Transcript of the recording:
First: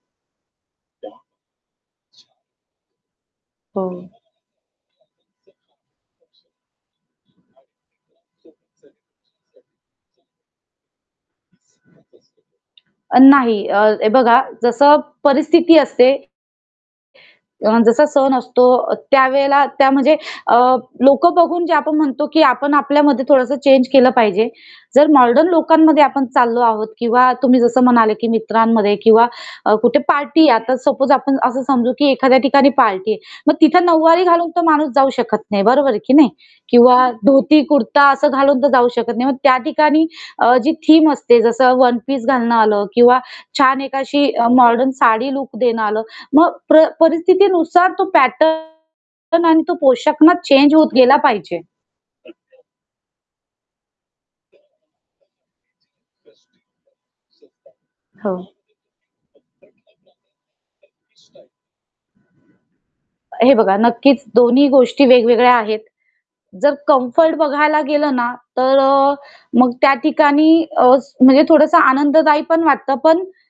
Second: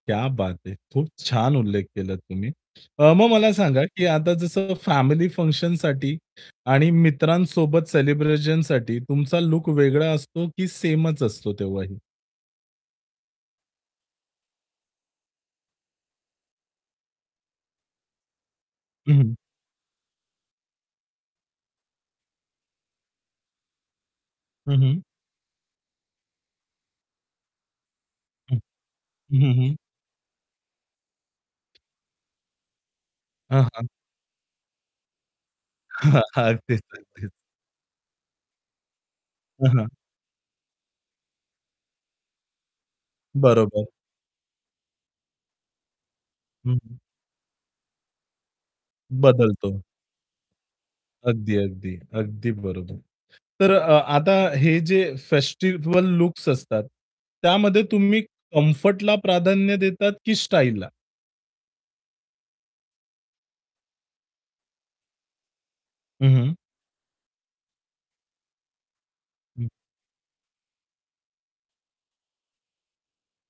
क्या बात है! खूप छान उल्लेख केलात तुम्ही. अ, मग मला सांगा हो. की आता जसं फॅमिली फंक्शनसाठी आणि मित्रांसोबत सेलिब्रेशनसाठी तुमचा लूक वेगळा असतो की सेमचं असतो तेव्हाही? नाही. अ, हे बघा जसं परिस्थिती असते अन जसा सण असतो हं, हं. त्यावेळेला त्या म्हणजे अ, लोकं बघून जे आपण म्हणतो, की आपण आपल्यामध्ये थोडस चेंज केलं पाहिजे. हं, हं. जर मॉडर्न लोकांमध्ये आपण चाललो आहोत किंवा तुम्ही जसं म्हणाले, की हं. मित्रांमध्ये किंवा हं, हं, हं. कुठे पार्टी आहे आता सपोज आपण असं समजू की एखाद्या ठिकाणी पार्टी आहे, मग हां, तिथे हां. नऊवारी घालून तो माणूस जाऊ शकत नाही बरोबर आहे की हां, नाही? हां. अगदीच, किंवा अगदीच. धोती कुर्ता घालून तर जाऊ शकत नाही. मग त्या हां, हां. ठिकाणी अ, जी थीम असते, जस वन पीस घालणं आलं किंवा छान बरोबर. एक अ, अशी मॉडर्न साडी लूक देणं आलं. मग हं, प्र हं. परिस्थितीनुसार तो पॅटर्न आणि तो बदलतो. पोशाख ना चेंज होत गेला अगदी, पाहिजे. अगदी. अगदी बरोबर. तर अ आता हे जे फेस्टिव्हल लुक्स असतात, त्यामध्ये तुम्ही हो. कम्फर्टला प्राधान्य देतात की स्टाईलला? हे बघा नक्कीच दोन्ही गोष्टी वेगवेगळ्या आहेत. हं, हं. जर कम्फर्ट बघायला गेलं ना, तर अ, हं. मग त्या ठिकाणी अ, म्हणजे थोडसं आनंददायी पण वाटत पण